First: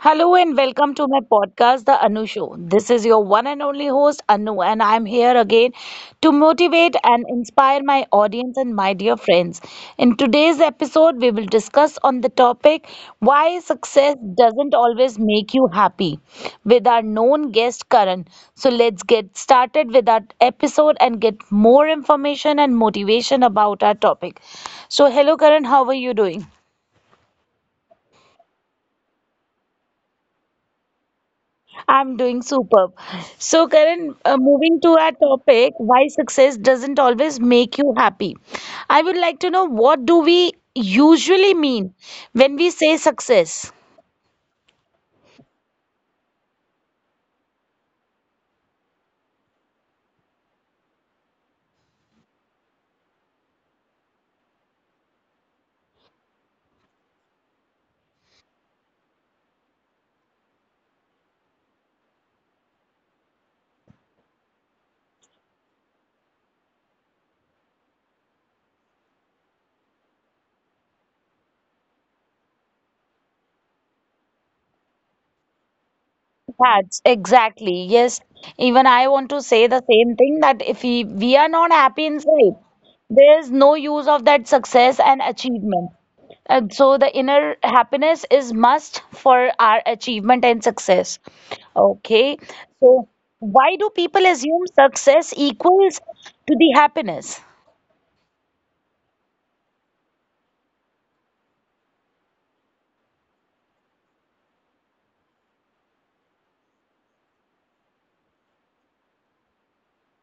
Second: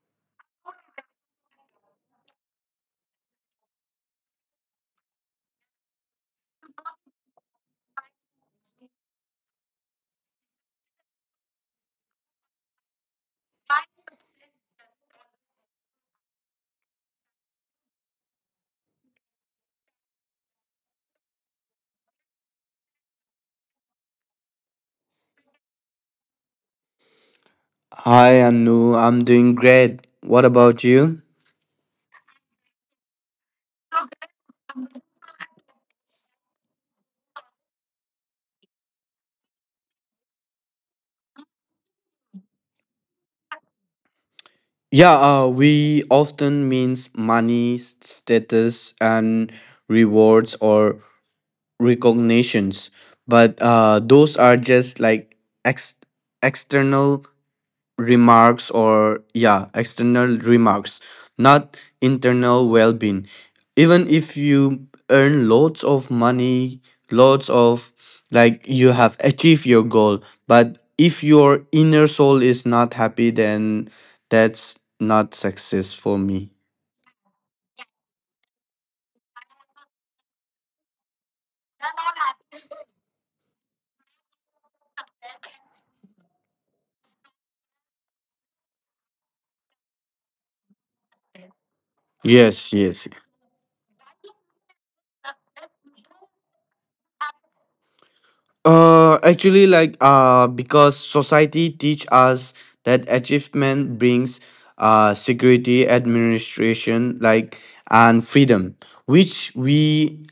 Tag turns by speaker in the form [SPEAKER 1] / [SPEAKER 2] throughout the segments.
[SPEAKER 1] Hello and welcome to my podcast, The Anu Show. This is your one and only host, Anu, and I'm here again to motivate and inspire my audience and my dear friends. In today's episode, we will discuss on the topic why success doesn't always make you happy with our known guest, Karan. So let's get started with our episode and get more information and motivation about our topic. So, hello, Karan, how are you doing?
[SPEAKER 2] Hi, Anu. I'm doing great. What about you?
[SPEAKER 1] I'm doing superb. So, Karan, moving to our topic, why success doesn't always make you happy. I would like to know, what do we usually mean when we say success?
[SPEAKER 2] Yeah, we often means money, status, and rewards or recognitions, but those are just like ex- external remarks or yeah external remarks, not internal well-being. Even if you earn lots of money, lots of, like, you have achieved your goal, but if your inner soul is not happy, then that's not success for me.
[SPEAKER 1] That's exactly. Yes. Even I want to say the same thing, that if we are not happy inside, there is no use of that success and achievement. And so the inner happiness is must for our achievement and success. Okay.
[SPEAKER 2] Yes, yes.
[SPEAKER 1] So why do people assume success equals to the happiness?
[SPEAKER 2] Actually, because society teach us that achievement brings security, administration, like, and freedom, which we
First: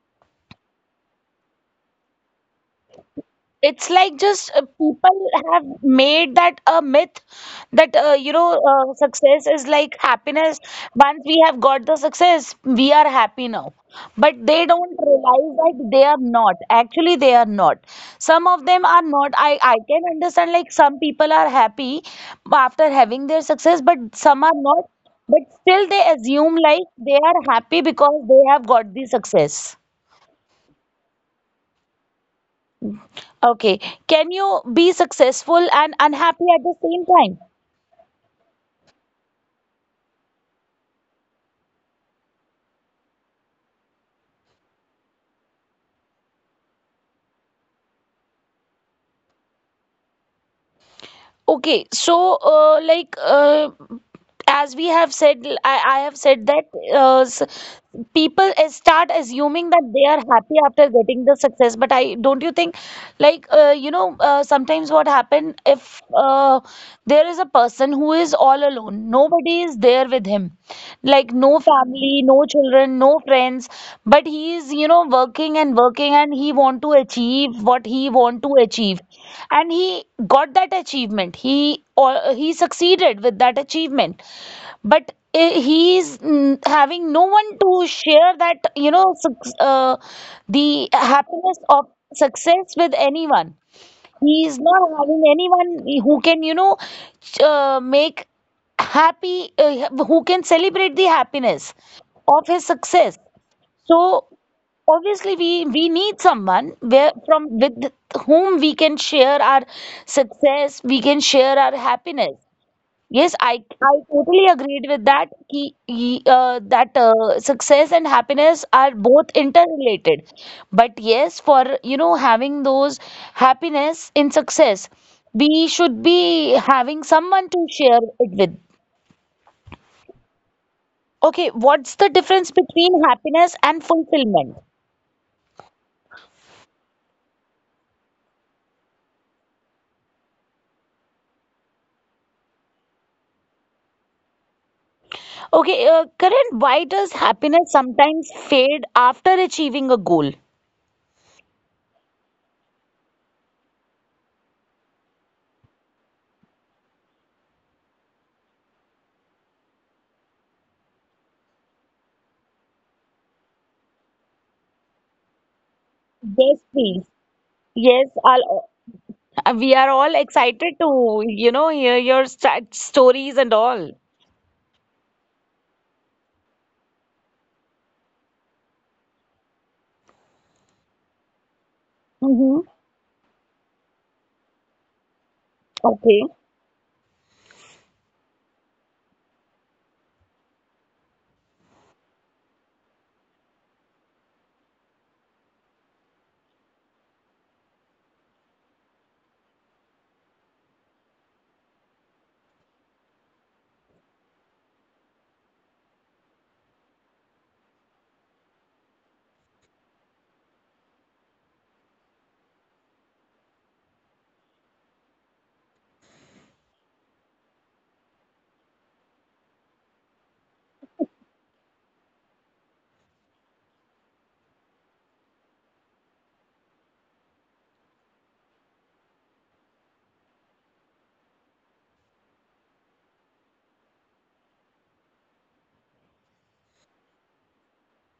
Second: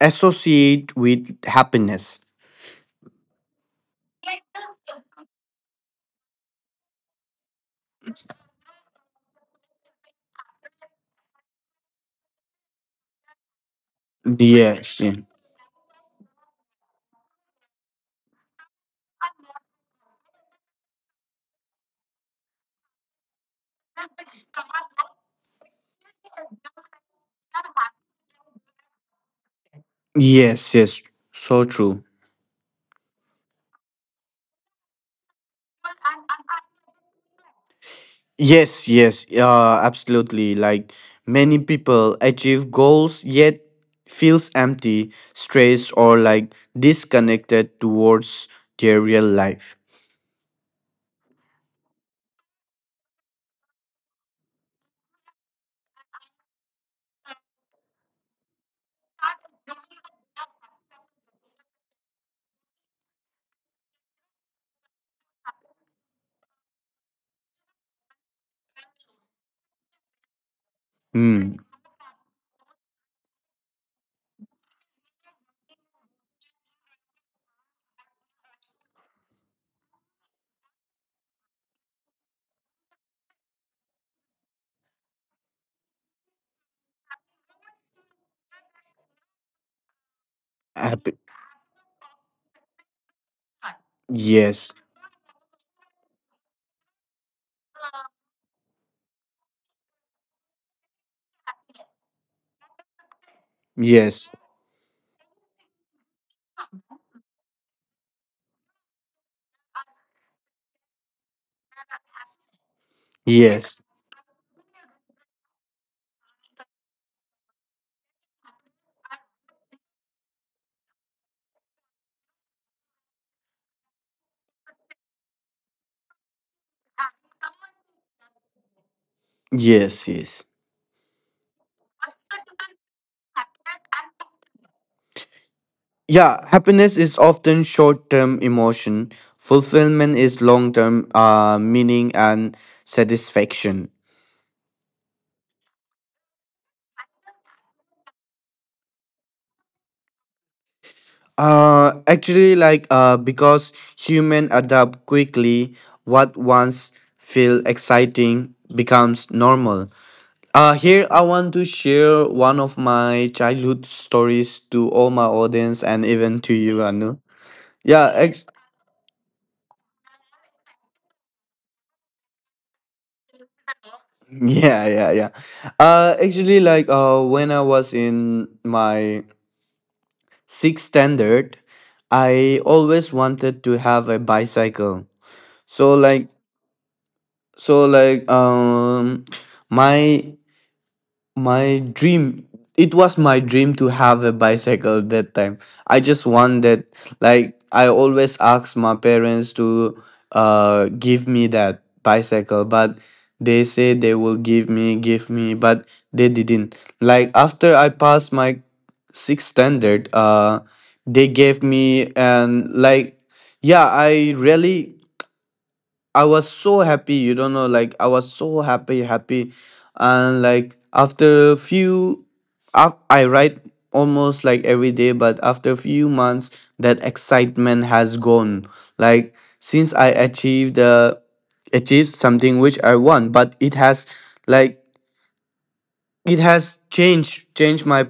[SPEAKER 2] associate with happiness.
[SPEAKER 1] It's like just people have made that a myth that success is like happiness. Once we have got the success, we are happy now. But they don't
[SPEAKER 2] Yes, yeah.
[SPEAKER 1] realize that they are not. Actually, they are not. Some of them are not. I can understand, like, some people are happy after having their success, but some are not. But still, they assume like they are happy because they have got the success.
[SPEAKER 2] Yes, yes. So true.
[SPEAKER 1] Okay. Can you be successful and unhappy at the same time?
[SPEAKER 2] Yes, yes. Absolutely. Like many people achieve goals yet feels empty, stressed, or like disconnected towards their real life.
[SPEAKER 1] Okay. So, as we have said, I have said that uh, s- people start assuming that they are happy after getting the success. But I don't you think, like, sometimes what happen if there is a person who is all alone, nobody is there with him, like no
[SPEAKER 2] Hmm.
[SPEAKER 1] family, no children, no friends, but he is, you know, working and working and he want to achieve what he want to achieve. And he got that achievement. He or he succeeded with that achievement. But he is having no one to share that, you know, the
[SPEAKER 2] Happy.
[SPEAKER 1] happiness of success with anyone. He is
[SPEAKER 2] Yes.
[SPEAKER 1] not having anyone who can, you know, make happy, who can celebrate the happiness of his success. So
[SPEAKER 2] Yes.
[SPEAKER 1] obviously, we need someone where from with whom we can share our success, we can share our happiness. Yes, I
[SPEAKER 2] Yes.
[SPEAKER 1] I totally agreed with that. That success and happiness are both interrelated. But yes, for, you know, having those happiness in success, we should be having someone to share it with.
[SPEAKER 2] Yes. Yes.
[SPEAKER 1] Okay, what's the difference between happiness and fulfillment?
[SPEAKER 2] Yeah, happiness is often short-term emotion. Fulfillment is long-term meaning and satisfaction.
[SPEAKER 1] Okay, Karan, why does happiness sometimes fade after achieving a goal?
[SPEAKER 2] Actually, because human adapt quickly, what once feel exciting becomes normal. Here I want to share one of my childhood stories to all my audience and even
[SPEAKER 1] Yes,
[SPEAKER 2] to you,
[SPEAKER 1] please.
[SPEAKER 2] Anu.
[SPEAKER 1] Yes,
[SPEAKER 2] Yeah.
[SPEAKER 1] I'll. We are all excited to, you know, hear your st stories and all.
[SPEAKER 2] Yeah. Actually, when I was in my sixth standard,
[SPEAKER 1] Mm-hmm.
[SPEAKER 2] I always wanted to have a bicycle. So
[SPEAKER 1] Okay.
[SPEAKER 2] like, so like, um, my My dream, it was my dream to have a bicycle that time. I just wanted, like, I always asked my parents to give me that bicycle, but they say they will give me, but they didn't. Like after I passed my sixth standard, they gave me and like, yeah, I really, I was so happy, you don't know, like I was so happy, happy, and like after a few, I write almost like every day, but after a few months, that excitement has gone. Like since I achieved the, achieved something which I want, but it has, like it has changed my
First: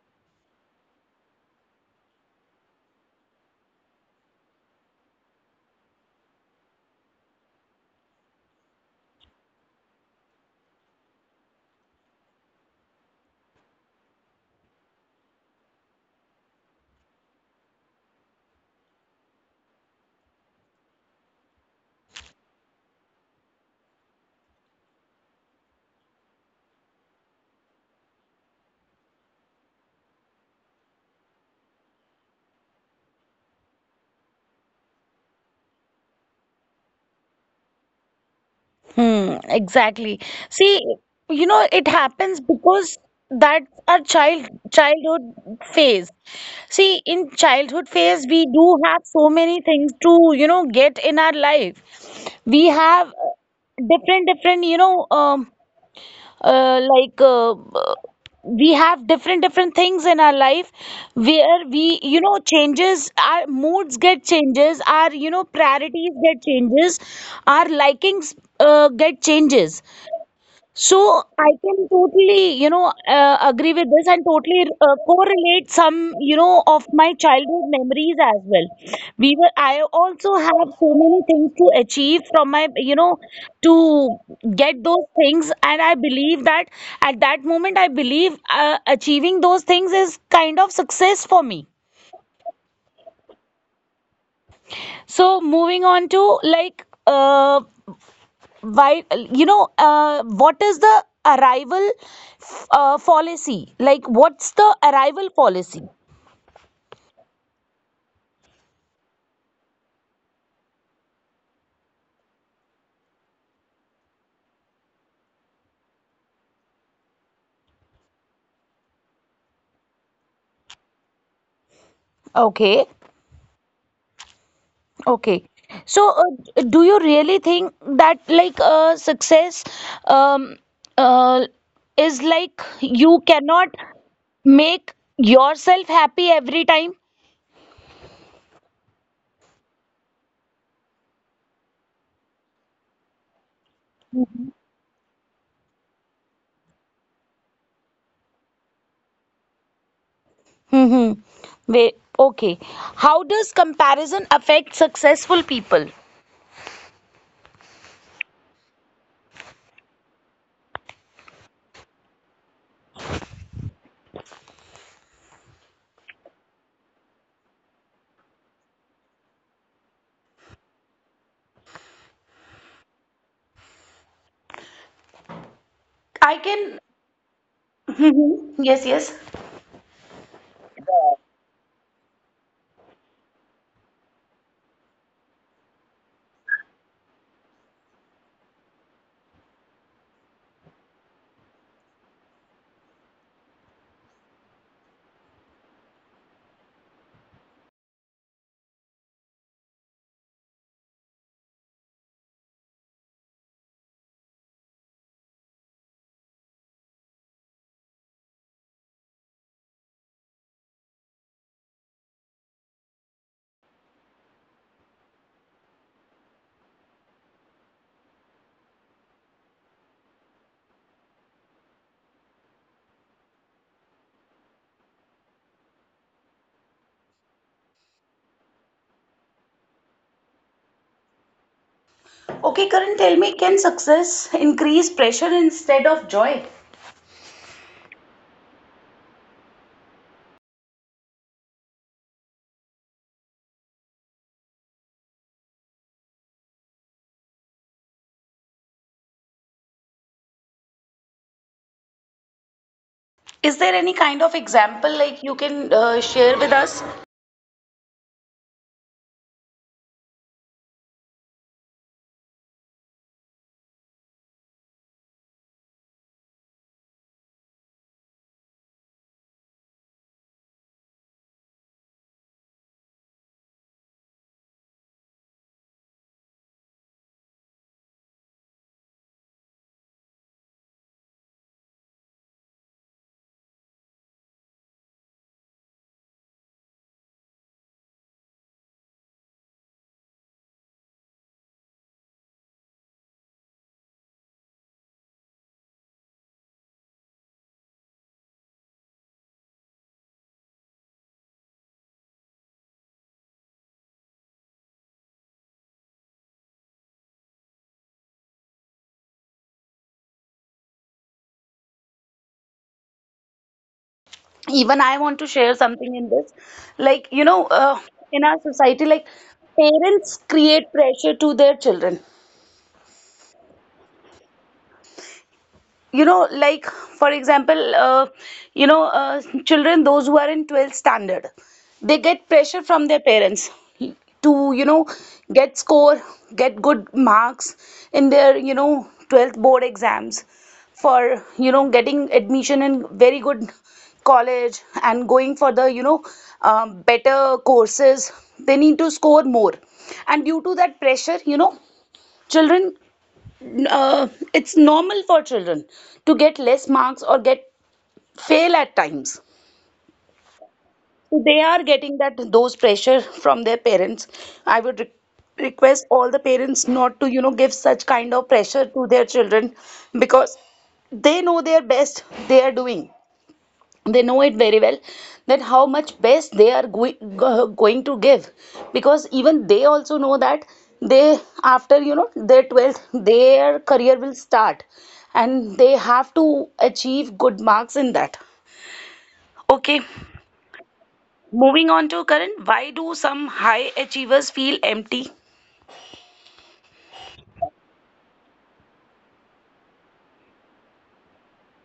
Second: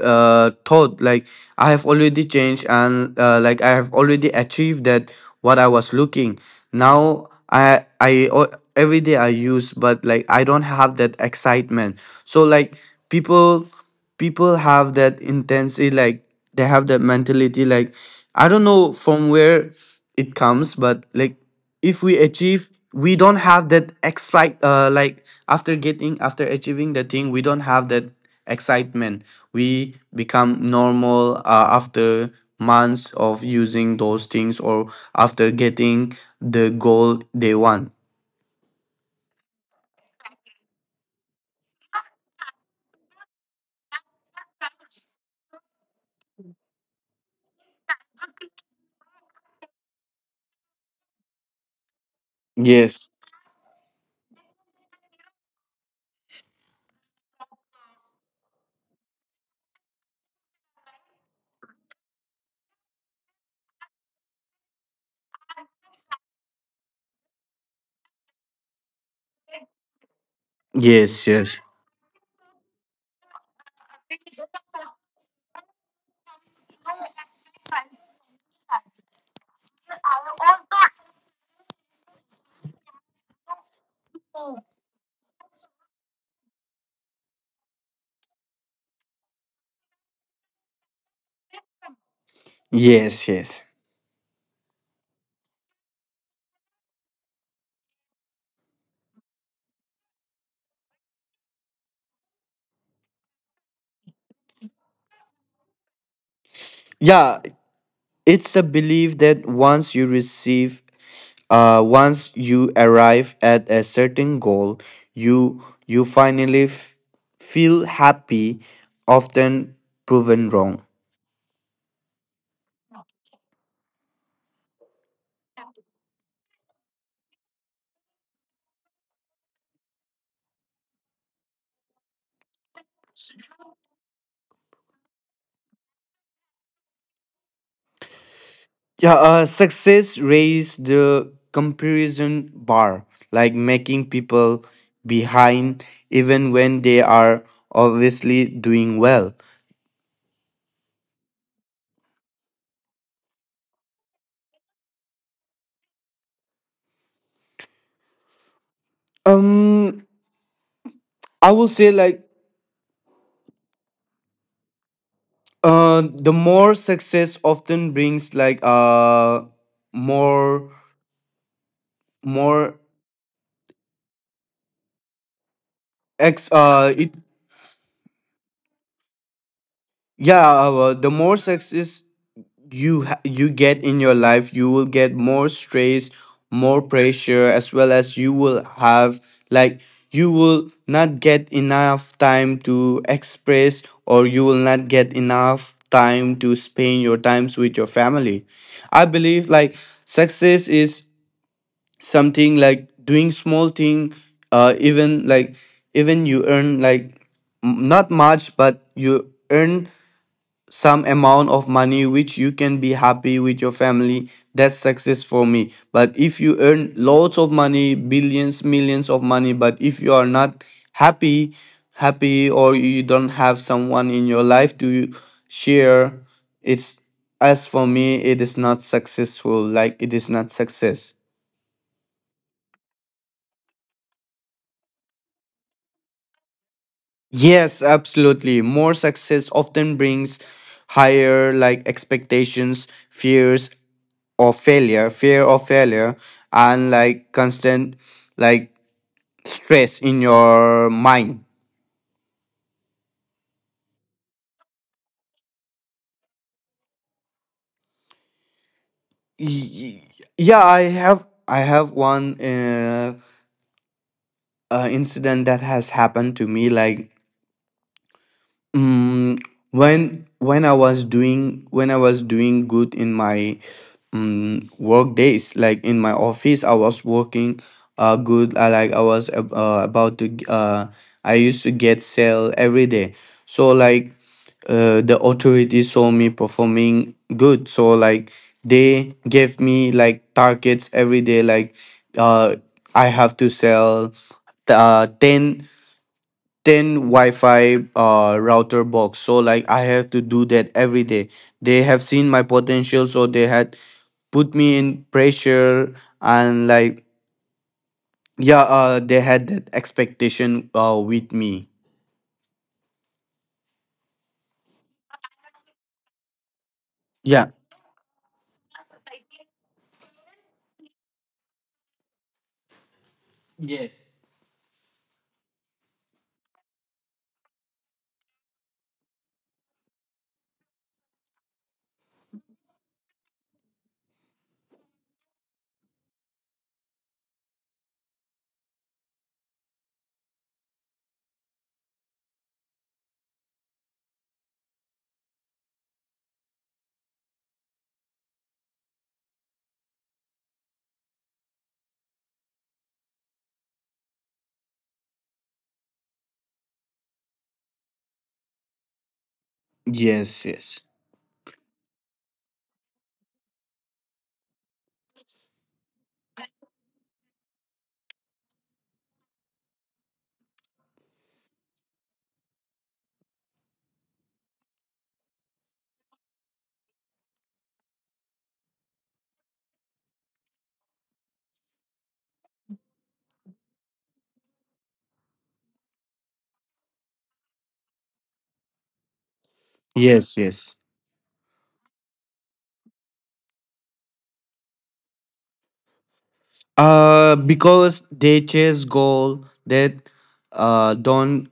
[SPEAKER 2] thought. Like I have already changed and like I have already achieved that what I was looking. Now I every day I use, but like I don't have that excitement. So like people people have that intensity, like they have that mentality. Like I don't know from where it comes, but like if we achieve, we don't have that excite. Like after getting, after achieving the thing, we don't have that excitement. We become normal after months of using those things or after getting the goal they want.
[SPEAKER 1] Hmm, exactly. See, you know, it happens because that's our childhood phase. See, in childhood phase, we do have so many things to, you know, get in our life. We
[SPEAKER 2] Yes,
[SPEAKER 1] have different, different, you know, uh, like uh, we have different different things in our life where we, you know, changes our moods get changes, our, you know, priorities get changes, our likings get changes. So
[SPEAKER 2] yes,
[SPEAKER 1] I
[SPEAKER 2] yes,
[SPEAKER 1] can totally, you know, agree with this and totally correlate some, you know, of my childhood memories as well. We were, I also have so many things to achieve from my, you know, to get those things. And I believe that at that moment, I believe achieving those things is kind of success for me.
[SPEAKER 2] yes, yes.
[SPEAKER 1] So moving on to like, why, you know, what is the arrival fallacy, like, what's the arrival policy?
[SPEAKER 2] Yeah, it's a belief that once you receive, once you arrive at a certain goal, you you finally feel happy, often proven wrong.
[SPEAKER 1] Okay, okay. So do you really think that like success, um, uh, is like you cannot make yourself happy every time?
[SPEAKER 2] Yeah, success raised the comparison bar, like making people behind even when they are obviously doing well.
[SPEAKER 1] Hmm, wait, okay. How does comparison affect successful people?
[SPEAKER 2] Um, I will say like the more success often brings like more more
[SPEAKER 1] I
[SPEAKER 2] ex
[SPEAKER 1] can.
[SPEAKER 2] it
[SPEAKER 1] Yes, yes.
[SPEAKER 2] yeah the more success you get in your life, you will get more stress, more pressure, as well as you will have, like, you will not get enough time to express, or you will not get enough time to spend your times with your family. I believe like success is something like doing small thing. Even like even you earn like, not much, but you earn some amount of money which you can be happy with your family, that's success for me. But if you earn lots of money, billions, millions of money, but if you are not happy happy, or you don't have someone in your life to share, it's, as for me, it is not successful, like it is not success.
[SPEAKER 1] Okay, Karan, tell me, can success increase pressure instead of joy?
[SPEAKER 2] Yes, absolutely. More success often brings higher like expectations, fears of failure, and like constant like stress in your mind.
[SPEAKER 1] Is there any kind of example like you can share with us?
[SPEAKER 2] Y- y- Yeah, I have one incident that has happened to me, like. Mm, when when I was doing good in my work days, like in my office, I was working good. I like I was about to I used to get sale every day. So like the authorities saw me performing good. So like they gave me like targets every day. Like uh I have to sell uh 10 wi-fi router box, so like I have to do that every day. They have seen my potential, so they had put me in pressure. And like yeah, they had that expectation with me.
[SPEAKER 1] Even I want to share something in this. Like, you know,
[SPEAKER 2] Yeah.
[SPEAKER 1] in our society, like parents create pressure to their children. You know, like, for example, children those who are in 12th standard, they get pressure from their parents to, you know, get score, get good marks in their, you know, 12th board exams, for, you know, getting admission in very good college and going for the, you know, better courses, they need to score more. And due to that pressure, you know, children, uh, it's normal for children to get less marks or get fail at times.
[SPEAKER 2] Yes, yes.
[SPEAKER 1] So they are getting that those pressure from their parents. I would request all the parents not to, you know, give such kind of pressure to their children, because they know their best they are doing, they know it very well that how much best they are going to give, because even they also know that they, after, you know, their 12th, their career will start, and they have to achieve good marks in that. Okay.
[SPEAKER 2] Yes, yes.
[SPEAKER 1] Moving on to current, why do some high achievers feel empty
[SPEAKER 2] Because they chase goal that uh don't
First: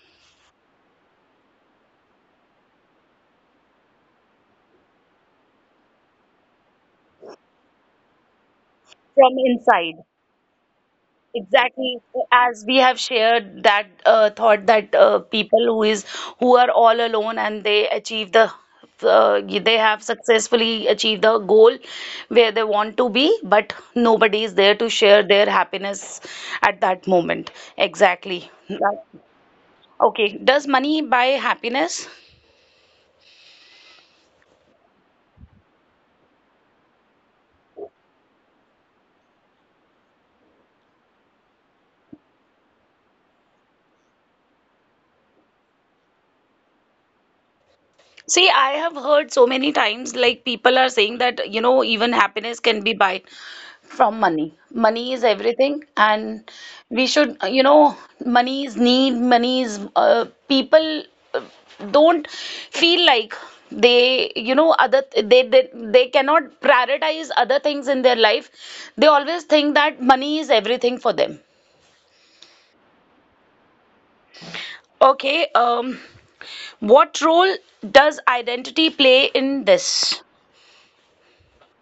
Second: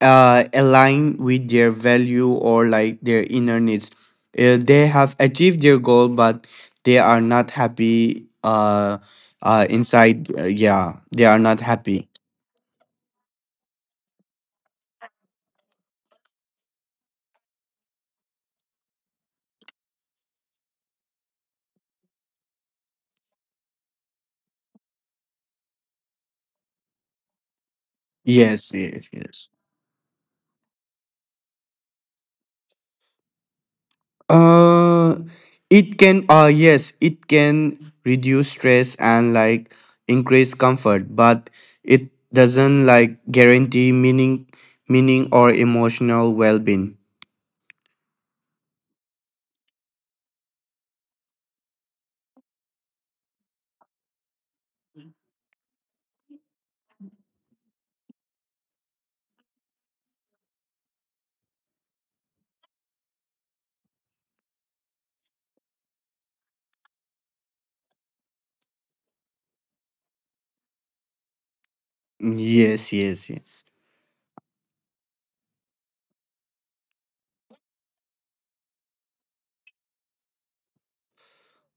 [SPEAKER 2] uh, align with their value or like their inner needs. They have achieved their goal, but they are not happy.
[SPEAKER 1] from inside?
[SPEAKER 2] Inside, yeah, they are not
[SPEAKER 1] Exactly,
[SPEAKER 2] happy.
[SPEAKER 1] as we have shared that thought that people who is, who are all alone and they achieve the they have successfully achieved the goal where they want to be, but nobody is there to share their happiness at that moment. Exactly.
[SPEAKER 2] Yes,
[SPEAKER 1] That—
[SPEAKER 2] yes, yes.
[SPEAKER 1] okay. Does money buy happiness?
[SPEAKER 2] Uh, it can. Yes, it can reduce stress and like increase comfort, but it doesn't like guarantee meaning or emotional well-being.
[SPEAKER 1] See, I have heard so many times, like, people are saying that, you know, even happiness can be buy from money. Money is everything, and we should, you know, money is need, money is, people uh, don't feel like they, you know, they, they cannot prioritize other things in their life. They always think that money is everything for them.
[SPEAKER 2] Yes, yes, yes.
[SPEAKER 1] Okay, what role does identity play in this?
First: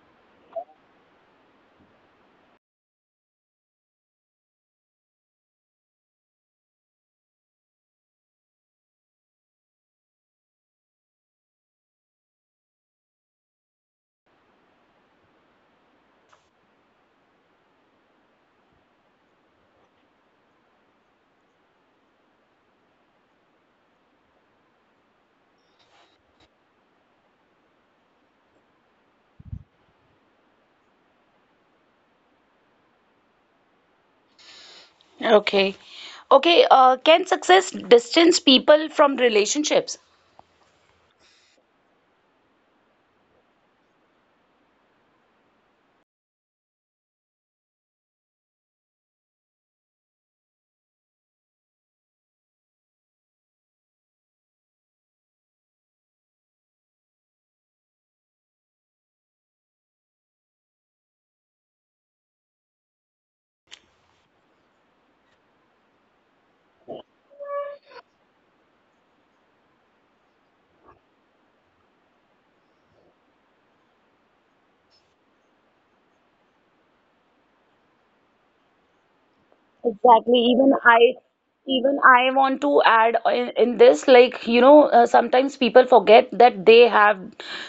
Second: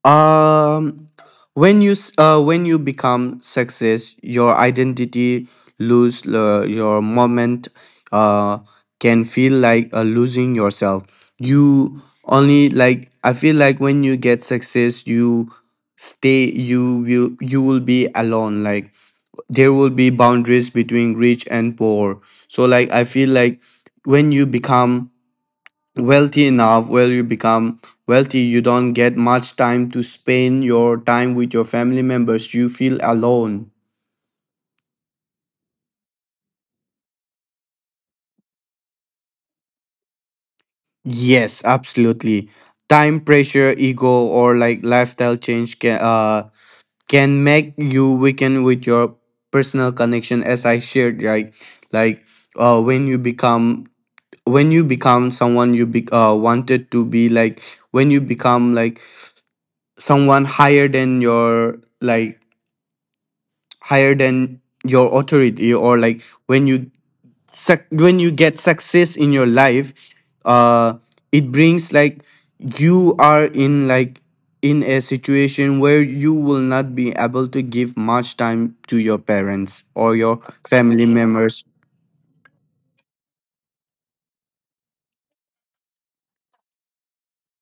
[SPEAKER 2] Um, when you become success, your identity lose your moment. Uh, can feel like losing yourself. You only, like I feel like when you get success, you stay. You will, you will be alone. Like there will be boundaries between rich and poor. So like I feel like when you become wealthy enough, when you become wealthy, you don't get much time to spend your time with your family members, you feel alone.
[SPEAKER 1] Okay. Okay, can success distance people from relationships?
[SPEAKER 2] Yes, absolutely. Time pressure, ego, or like lifestyle change can make you weaken with your personal connection. As I shared, right, like uh when you become when you become someone you be, wanted to be, like when you become like someone higher than your like, higher than your authority, or like when you suc when you get success in your life, uh it brings like you are in like in a situation where you will not be able to give much time to your parents or your family
[SPEAKER 1] I,
[SPEAKER 2] members.
[SPEAKER 1] even I want to add in this, like, you know, sometimes people forget that they have,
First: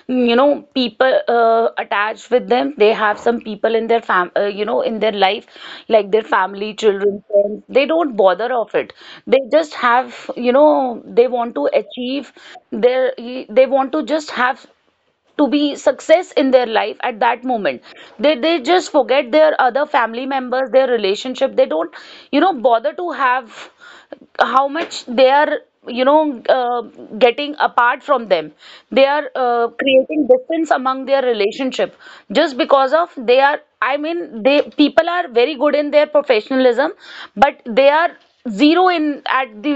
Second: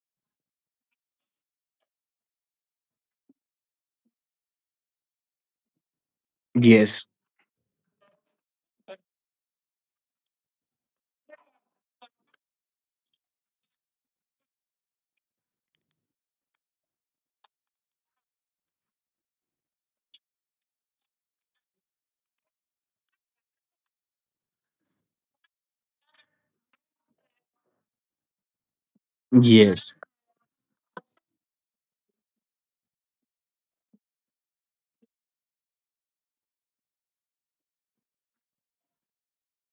[SPEAKER 1] you know, people attached with them. They have some people in their you know, in their life, like their family,
[SPEAKER 2] Yes.
[SPEAKER 1] children, friends. They don't bother of it. They just have, you know, they want to achieve their, they want to just have to be success in their life. At that moment, they just forget their other family members, their relationship. They don't, you know, bother to have how much they are, you know, getting apart from them. They are
[SPEAKER 2] Yes.
[SPEAKER 1] creating distance among their relationship, just because of they are, I mean, they, people are very good in their professionalism, but they are zero in at the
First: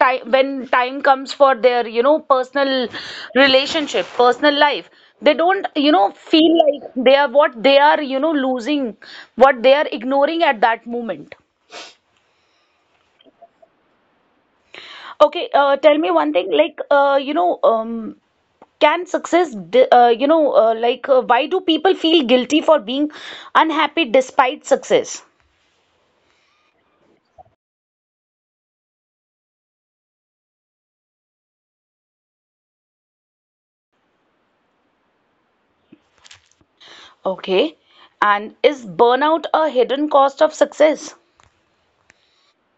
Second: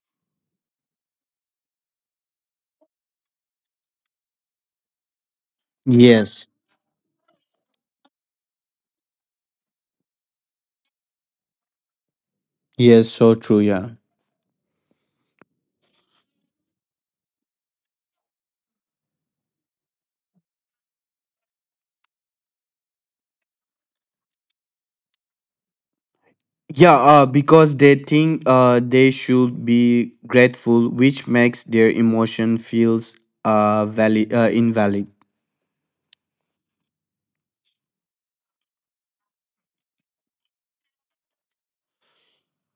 [SPEAKER 1] time when time comes for their, you know, personal relationship, personal life. They don't, you know,
[SPEAKER 2] Yes.
[SPEAKER 1] feel like they are what they are, you know, losing, what they are ignoring at that moment.
[SPEAKER 2] Yes, so true. Yeah.
[SPEAKER 1] Okay, tell me one thing, like, can success you know, why do people feel guilty for being unhappy despite success?
[SPEAKER 2] Yeah, because they think they should be grateful, which makes their emotion feels invalid.
[SPEAKER 1] Okay. And is burnout a hidden cost of success?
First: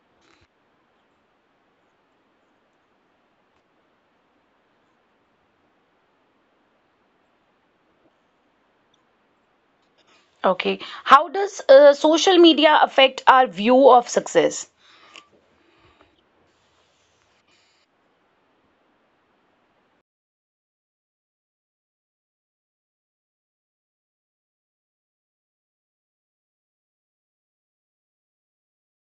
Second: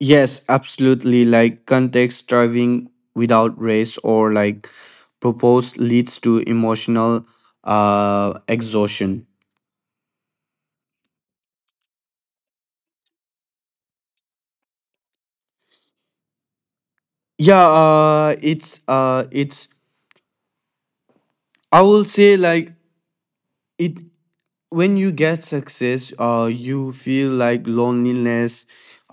[SPEAKER 2] Yes, absolutely. Like context striving without race or like propose leads to emotional exhaustion.
[SPEAKER 1] Okay. How does social media affect our view of success?
[SPEAKER 2] Yeah, it's it's. I will say like it. When you get success, you feel like loneliness,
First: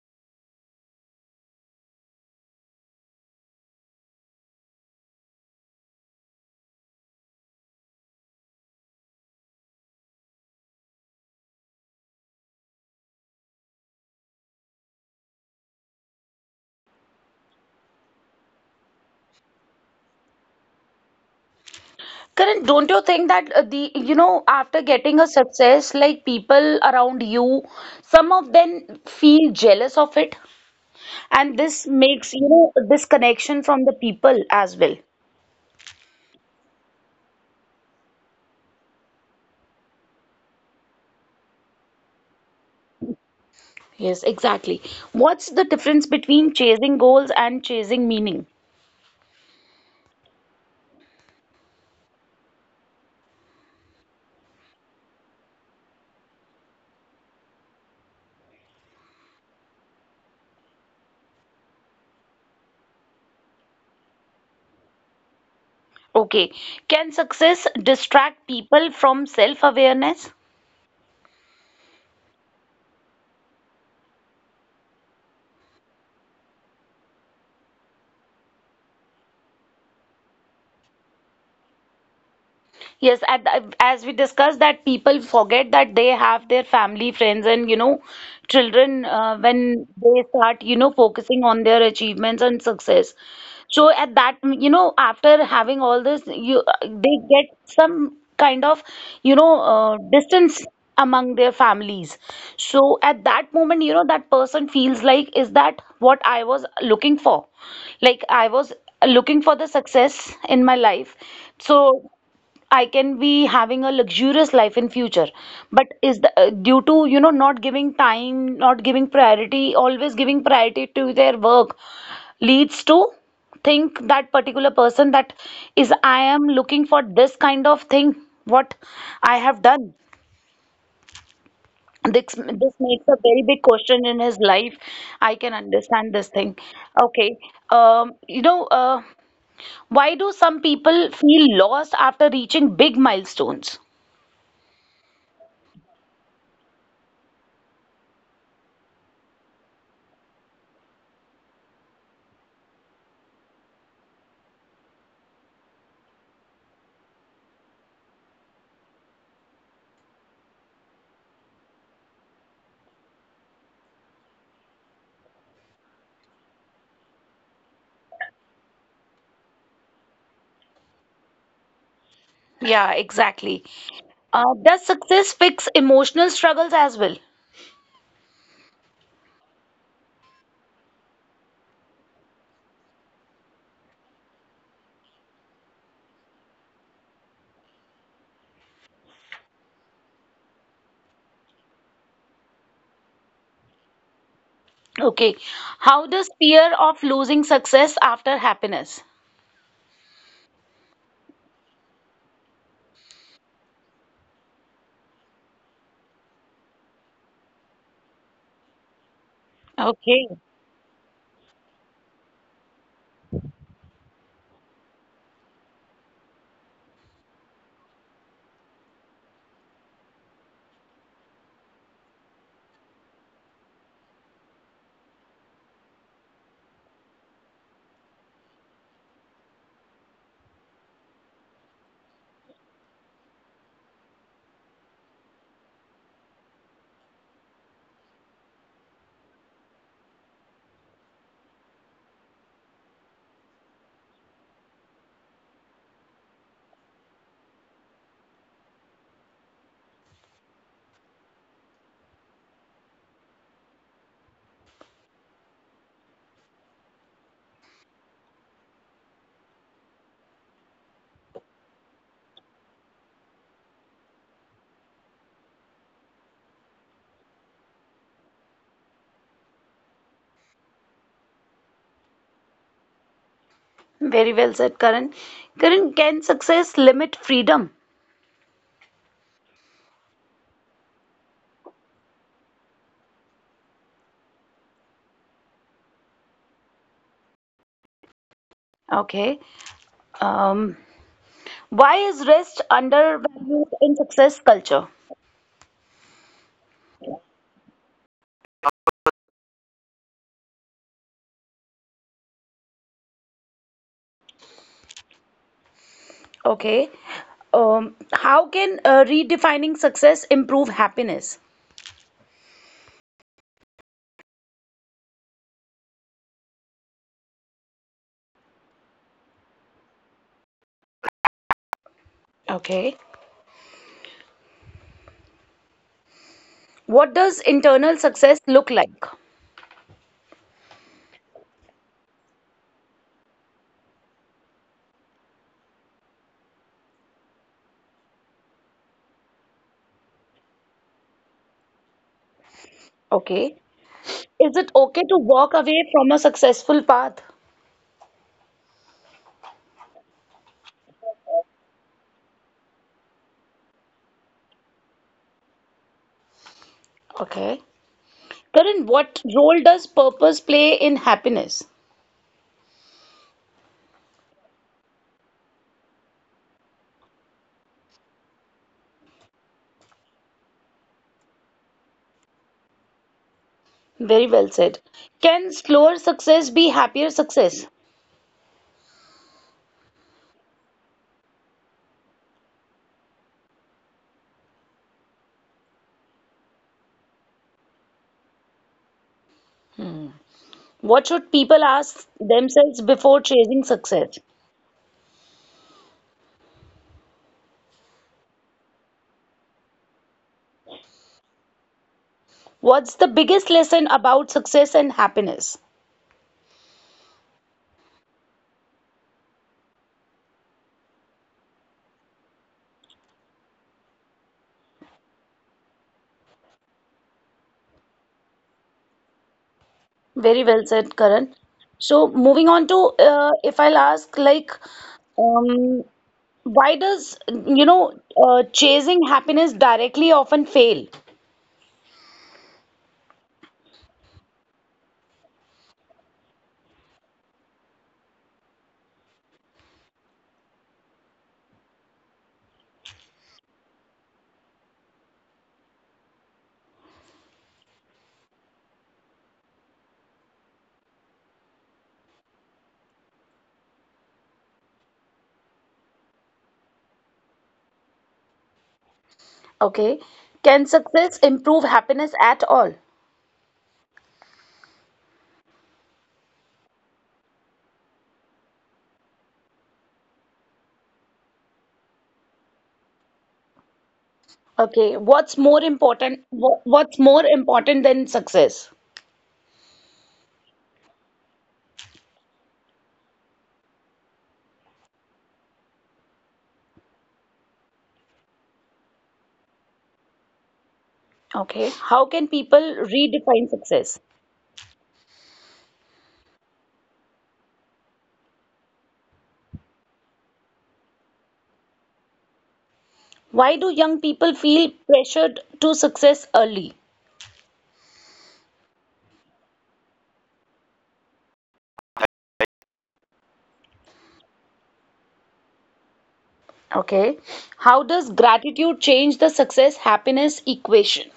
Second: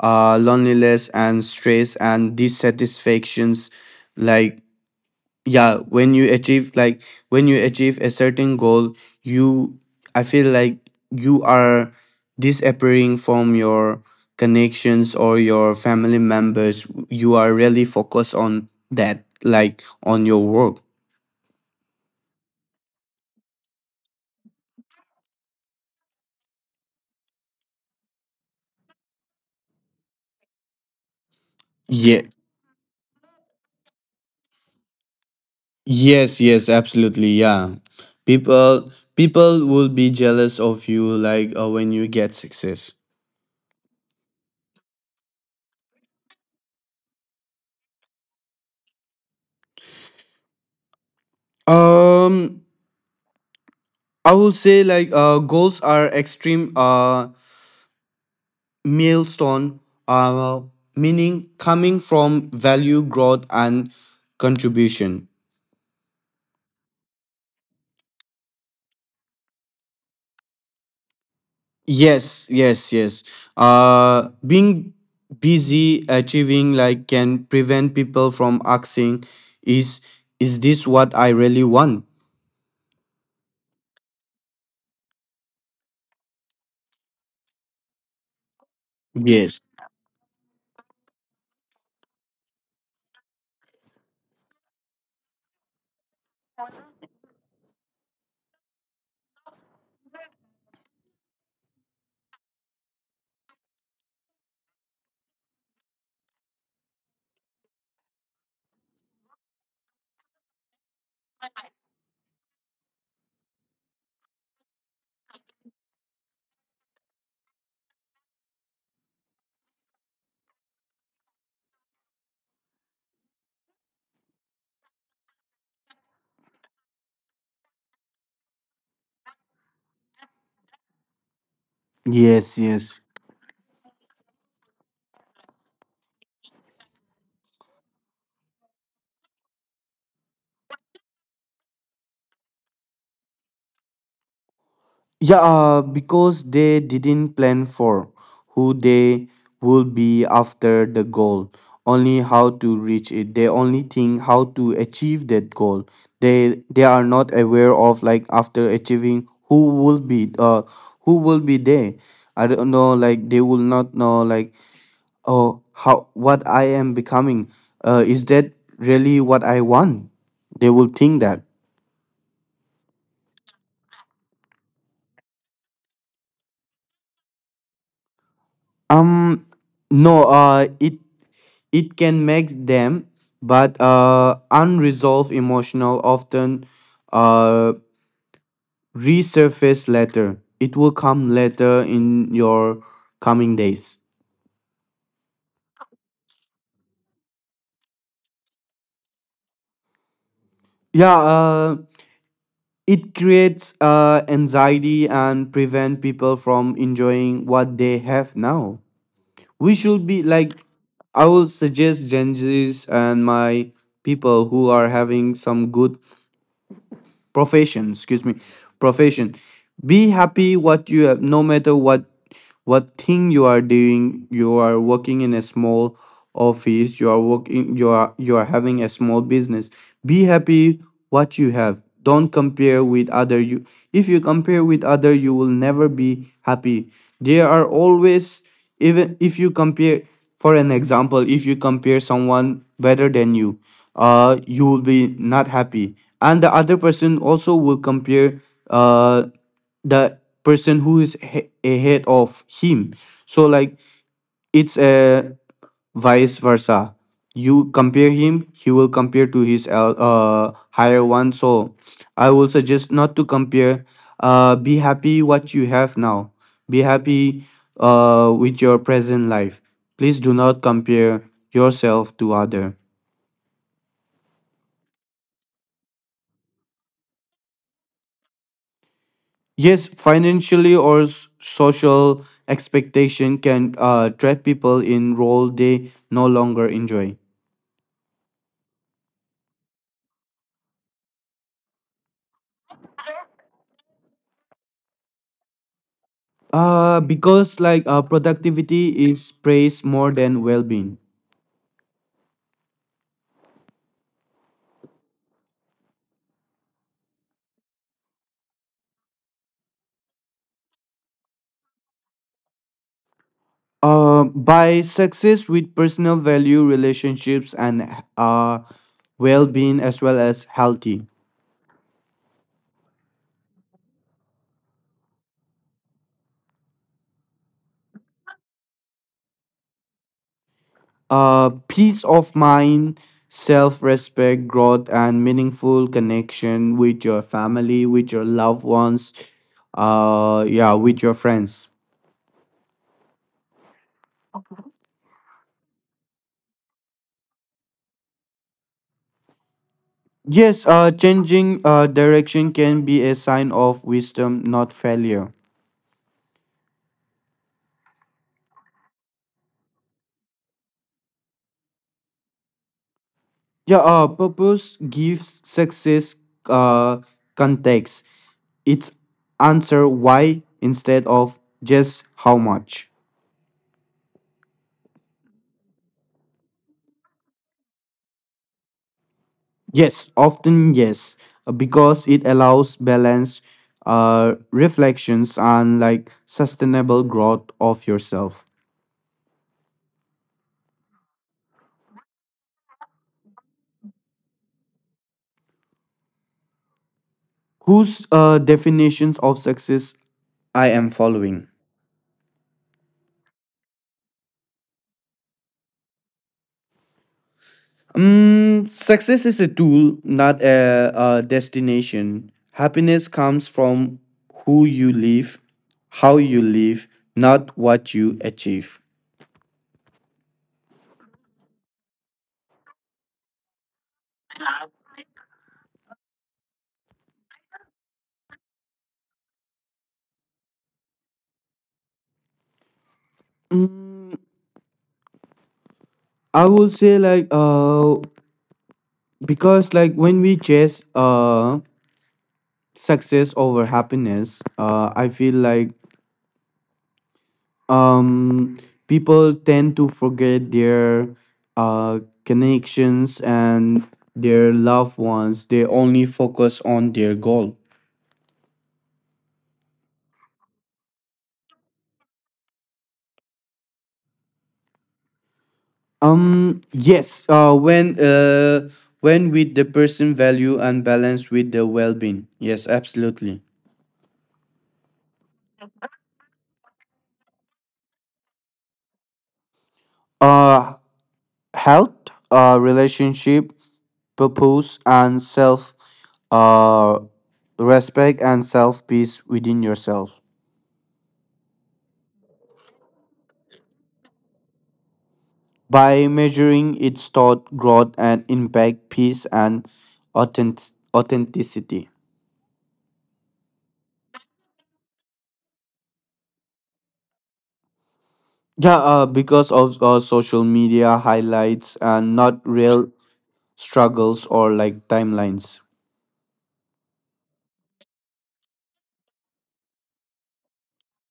[SPEAKER 2] uh, loneliness and stress and dissatisfactions. Like, yeah, when you achieve a certain goal, you, I feel like you are disappearing from your connections or your family members. You are really focused on that, like, on your work.
[SPEAKER 1] Karan, don't you think that the, you know, after getting a success, like, people around you, some of them feel jealous of it? And this
[SPEAKER 2] Yeah.
[SPEAKER 1] makes, you know, disconnection from the people as well.
[SPEAKER 2] Yes, yes, absolutely. Yeah. People will be jealous of you like when you get success.
[SPEAKER 1] Yes, exactly. What's the difference between chasing goals and chasing meaning?
[SPEAKER 2] Um I will say like goals are extreme milestone, uh meaning coming from value, growth, and contribution.
[SPEAKER 1] Okay. Can success distract people from self-awareness?
[SPEAKER 2] Yes, yes, yes. Being busy achieving, like, can prevent people from asking, is is this what I really want?
[SPEAKER 1] Yes, at, as we discussed that people forget that they have their family, friends, and, you know, children
[SPEAKER 2] Yes.
[SPEAKER 1] when they start, you know, focusing on their achievements and success. So at that, you know, after having all this, you they get some kind of, you know, distance among their families. So at that moment, you know, that person feels like, is that what I was looking for? Like, I was looking for the success in my life. So I can be having a luxurious life in future, but is the due to, you know, not giving time, not giving priority, always giving priority to their work, leads to think that particular person that is, I am looking for this kind of thing what I have done. This
[SPEAKER 2] Yes,
[SPEAKER 1] this
[SPEAKER 2] yes.
[SPEAKER 1] makes a very big question in his life. I can understand this thing. Okay, um, you know uh, why do some people feel lost after reaching big milestones?
[SPEAKER 2] Yeah, because they didn't plan for who they would be after the goal, only how to reach it. They only think how to achieve that goal. They are not aware of like after achieving who will be there. I don't know, like they will not know like, oh, how, what I am becoming. Is that really what I want? They will think that.
[SPEAKER 1] Yeah, exactly. Does success fix emotional struggles as well?
[SPEAKER 2] Um, no, it, it can make them, but unresolved emotional often uh, resurface later. It will come later in your coming days.
[SPEAKER 1] Okay. How does fear of losing success after happiness?
[SPEAKER 2] Yeah, it creates anxiety and prevent people from enjoying what they have now. We should be
[SPEAKER 1] Okay.
[SPEAKER 2] like, I will suggest Gen Zs and my people who are having some good profession, excuse me, profession, be happy what you have, no matter what thing you are doing, you are working in a small office, you are working, you are, you are having a small business, be happy what you have. Don't compare with other. You, if you compare with other, you will never be happy. There are always, even if you compare, for an example, if you compare someone better than you, you will be not happy, and the other person also will compare uh the person who is ahead of him. So like it's a vice versa. You compare him, he will compare to his higher one. So I will suggest not to compare. Be happy what you have now. Be happy with your present life. Please do not compare yourself to other.
[SPEAKER 1] Very well said, Karan. Karan, can success limit freedom?
[SPEAKER 2] Yes, financially or social expectation can trap people in role they no longer enjoy.
[SPEAKER 1] Okay. Um, why is rest undervalued in success culture?
[SPEAKER 2] Because like productivity is praised more than well-being.
[SPEAKER 1] Okay. How can redefining success improve happiness?
[SPEAKER 2] By success with personal value, relationships, and uh, well being, as well as healthy.
[SPEAKER 1] Okay. What does internal success look like?
[SPEAKER 2] Peace of mind, self respect, growth, and meaningful connection with your family, with your loved ones, yeah, with your friends.
[SPEAKER 1] Okay. Is it okay to walk away from a successful path?
[SPEAKER 2] Yes, changing direction can be a sign of wisdom, not failure.
[SPEAKER 1] Okay. Karan, what role does purpose play in happiness?
[SPEAKER 2] Yeah, purpose gives success uh, context. It's answer why instead of just how much.
[SPEAKER 1] Very well said. Can slower success be happier success?
[SPEAKER 2] Yes, often, yes, because it allows balance, reflections, and like sustainable growth of yourself.
[SPEAKER 1] What should people ask themselves before chasing success?
[SPEAKER 2] Whose definitions of success I am following?
[SPEAKER 1] What's the biggest lesson about success and happiness?
[SPEAKER 2] Success is a tool, not a destination. Happiness comes from who you live, how you live, not what you achieve.
[SPEAKER 1] Very well said, Karan. So, moving on to, if I'll ask, like, um, why does, you know, chasing happiness directly often fail?
[SPEAKER 2] Mm, I would say like because like when we chase success over happiness, I feel like um people tend to forget their uh connections and their loved ones. They only focus on their goal.
[SPEAKER 1] Okay. Can success improve happiness at all?
[SPEAKER 2] Um, yes, when with the person value and balance with the well-being. Yes, absolutely.
[SPEAKER 1] Okay. What's more important? What's more important than success?
[SPEAKER 2] Uh, health, relationship, purpose, and self uh, respect and self peace within yourself.
[SPEAKER 1] Okay. How can people redefine success?
[SPEAKER 2] By measuring its thought, growth, and impact, peace, and authenticity.
[SPEAKER 1] Why do young people feel pressured to success early?
[SPEAKER 2] Yeah, because of social media highlights and not real struggles or like timelines.
[SPEAKER 1] Okay. How does gratitude change the success happiness equation?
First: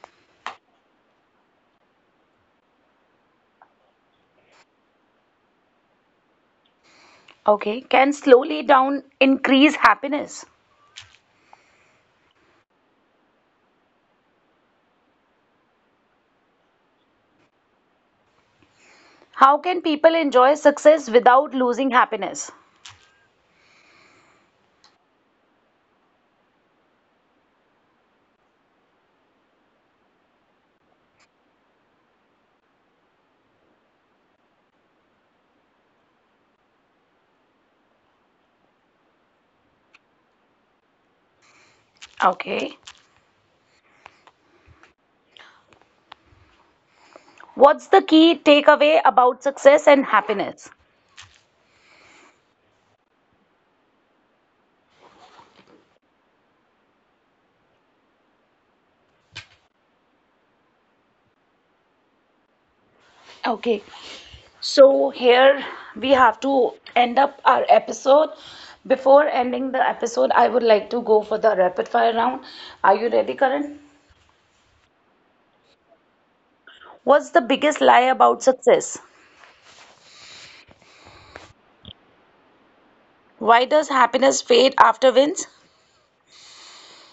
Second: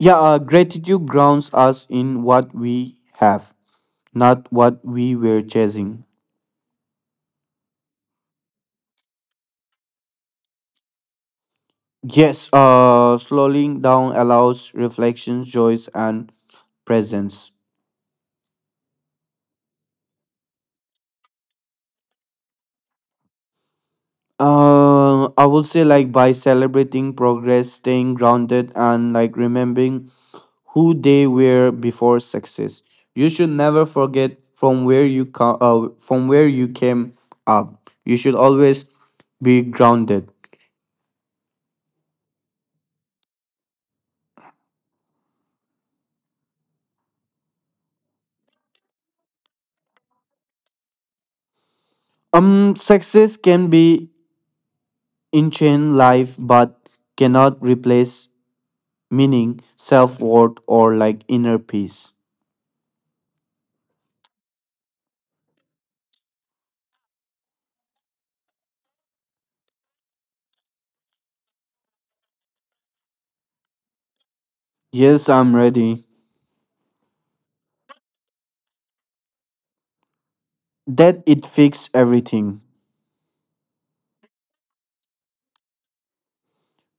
[SPEAKER 2] Yeah, gratitude grounds us in what we have, not what we were chasing.
[SPEAKER 1] Okay. Can slowly down increase happiness?
[SPEAKER 2] Yes, slowing down allows reflections, joys, and presence.
[SPEAKER 1] How can people enjoy success without losing happiness?
[SPEAKER 2] I would say like by celebrating progress, staying grounded, and like remembering who they were before success. You should never forget from where you come, from where you came up. You should always be grounded.
[SPEAKER 1] Okay. What's the key takeaway about success and happiness?
[SPEAKER 2] Success can be in chain life, but cannot replace meaning, self worth, or like inner peace.
[SPEAKER 1] Okay, so here we have to end up our episode. Before ending the episode, I would like to go for the rapid fire round. Are you ready, Karan?
[SPEAKER 2] Yes, I'm ready.
[SPEAKER 1] What's the biggest lie about success?
[SPEAKER 2] That it fixes everything.
[SPEAKER 1] Why does happiness fade after wins?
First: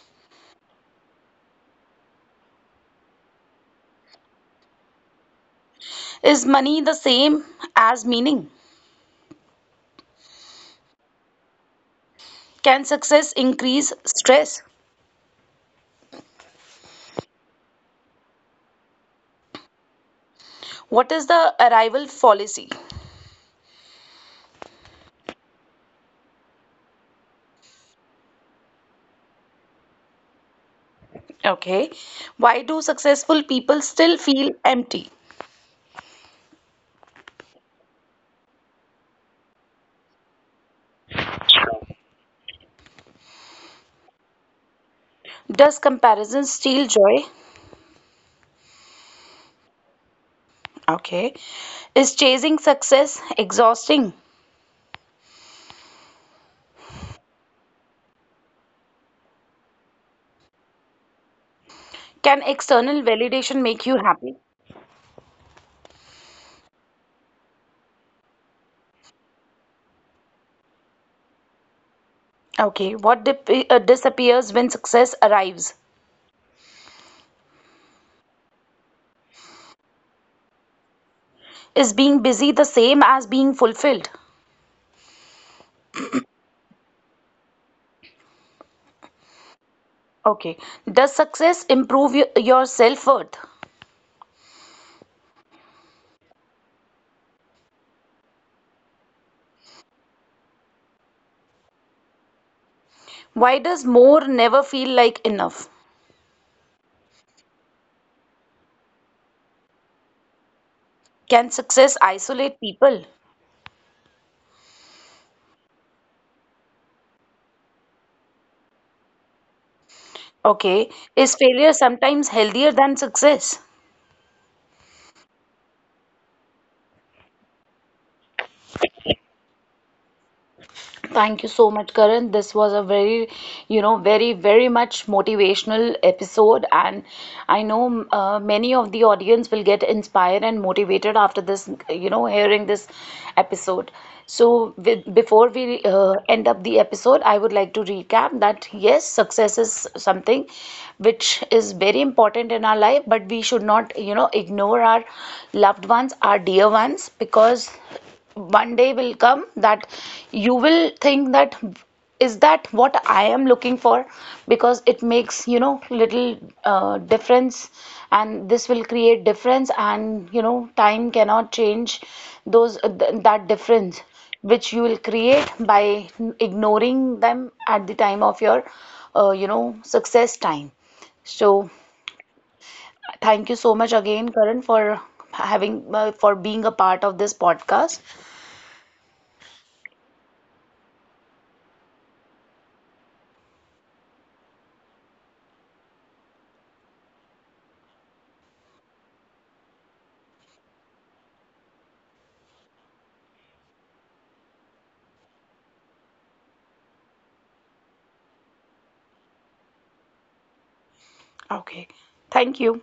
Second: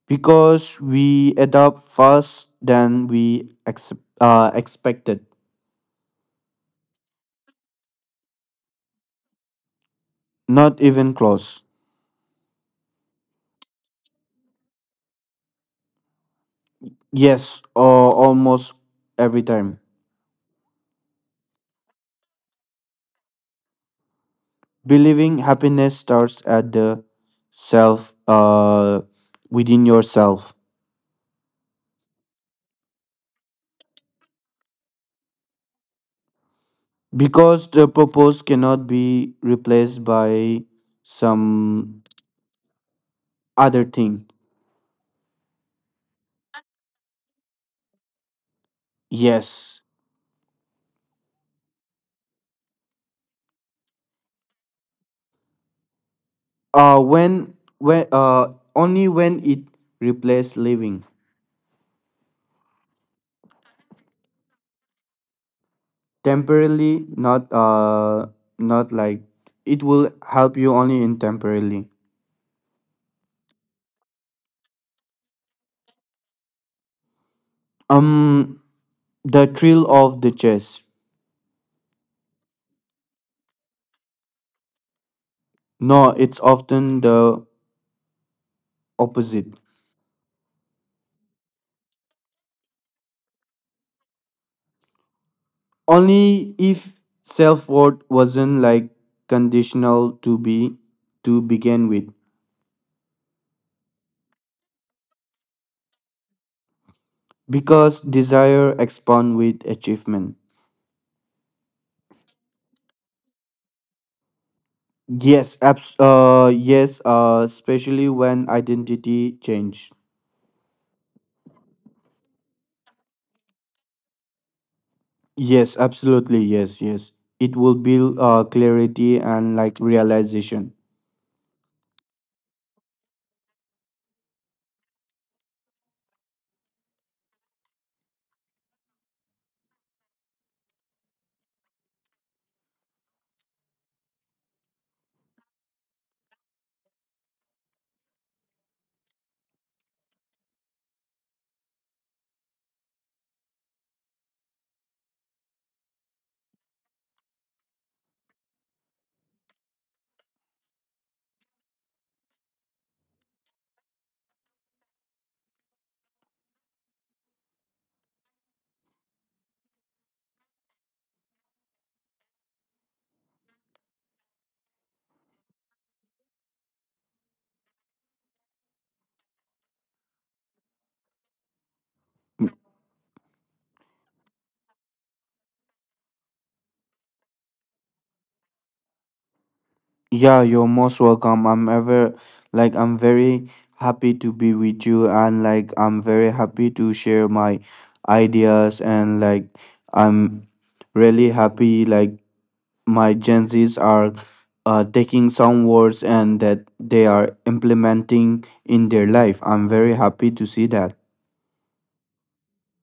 [SPEAKER 2] Because we adapt fast than we accept, expected.
[SPEAKER 1] Is money the same as meaning?
[SPEAKER 2] Not even close.
[SPEAKER 1] Can success increase stress?
[SPEAKER 2] Yes, or almost every time.
[SPEAKER 1] What is the arrival fallacy?
[SPEAKER 2] Believing happiness starts at the self, uh, within yourself.
[SPEAKER 1] Okay. Why do successful people still feel empty?
[SPEAKER 2] Because the purpose cannot be replaced by some other thing.
[SPEAKER 1] Does comparison steal joy?
[SPEAKER 2] Yes,
[SPEAKER 1] Okay. Is chasing success exhausting?
[SPEAKER 2] when only when it replaces living.
[SPEAKER 1] Can external validation make you happy?
[SPEAKER 2] Temporarily not uh not like It will help you only in temporarily.
[SPEAKER 1] Okay. What disappears when success arrives?
[SPEAKER 2] Um, the thrill of the chase.
[SPEAKER 1] Is being busy the same as being fulfilled?
[SPEAKER 2] No, it's often the opposite.
[SPEAKER 1] Okay. Does success improve your self worth?
[SPEAKER 2] Only if self-worth wasn't like conditional to be to begin with.
[SPEAKER 1] Why does more never feel like enough?
[SPEAKER 2] Because desire expand with achievement.
[SPEAKER 1] Can success isolate people?
[SPEAKER 2] Yes, especially when identity change.
[SPEAKER 1] Okay. Is failure sometimes healthier than success?
[SPEAKER 2] Yes, absolutely. Yes, yes. It will build clarity and like realization.
[SPEAKER 1] Thank you so much, Karan. This was a very, you know, very, very much motivational episode. And I know many of the audience will get inspired and motivated after this, you know, hearing this episode. So, with, before we end up the episode, I would like to recap that yes, success is something which is very important in our life, but we should not, you know, ignore our loved ones, our dear ones, because one day will come that you will think that, is that what I am looking for? Because it makes, you know, little difference, and this will create difference, and, you know, time cannot change those th that difference which you will create by ignoring them at the time of your, you know, success time. So, thank you so much again, Karan, for having for being a part of this podcast.
[SPEAKER 2] Yeah, you're most welcome. I'm ever like I'm very happy to be with you, and like I'm very happy to share my ideas, and like I'm really happy like my Gen Zs are taking some words and that they are implementing in their life. I'm very happy to see that.
[SPEAKER 1] Okay. Thank you.